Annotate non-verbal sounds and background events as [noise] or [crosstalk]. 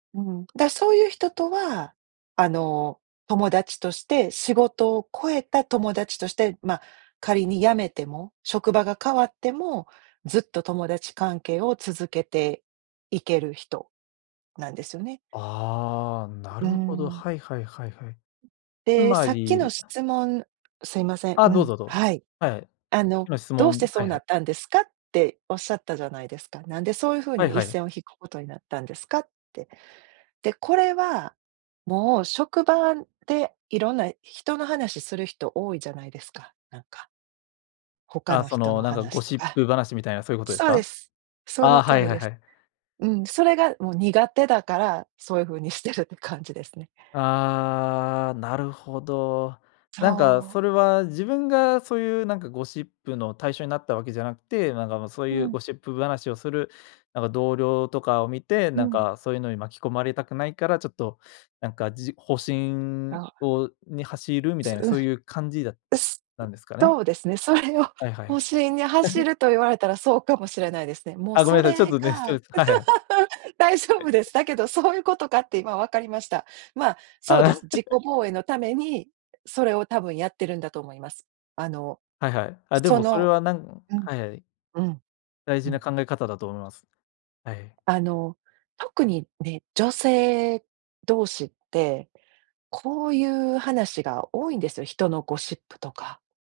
うん、だ、そういう人とは、あの、友達として、仕事を超えた友達として、まあ仮に辞めても、職場が変わっても、ずっと友達関係を続けていける人なんですよね。ああ、なうーるほど。ん。はいはいはいはい。つで、まさっきのり、あ。質問すいません、あ、うどうん、ぞ、どうぞ。はい。はいはい。あの今質「どうして問、そはういなはい。ったんですか？」っておっしゃったじゃないですか。「なんでそういうふうはいには一い。線を引くことになったんですか？」って。で、これは、もう職場でいろんな人の話する人多いじゃないですか、なんか。他あ、のそ人ののなんか話ゴとシッか。プ話みたいなそういうことですそうでか？す。そあのあ、通はいりはいではす。い。うん、それがもう苦手だから、そうゆうふうにしてるって感じですね。ああ、なるほど。なんかそう。それは自分がそういうなんかゴシップの対象になったわけじゃなくて、なんか、ま、そうういうゴん。シップ話をするなんか同僚とかを見て、うなんん。かそういうのに巻き込まれたくないから、ちょっとなんか、じ保身あ。を、に走るみたそ、いなうん、そういう感じだっうすたんですかね？そうですね、それをはいはい保は身に走い。ると言われたらそうかもしれないですね。もうあ、ごそめんなさい、ちょっれとねが、[unintelligible] はいはい。大丈夫で [chuckles] す。だけどそういうことかって今わかりました。まあ、そうであす、あ。自己防衛のために、それをたぶんやってるんだと思います。あの、はいはい。あ、でそもそれの、はなんうん、はいはい。うん、大う事なん。考え方だと思います。はいはい。あの特にね、女性同士って、こういう話が多いんですよ、人のゴシップとか。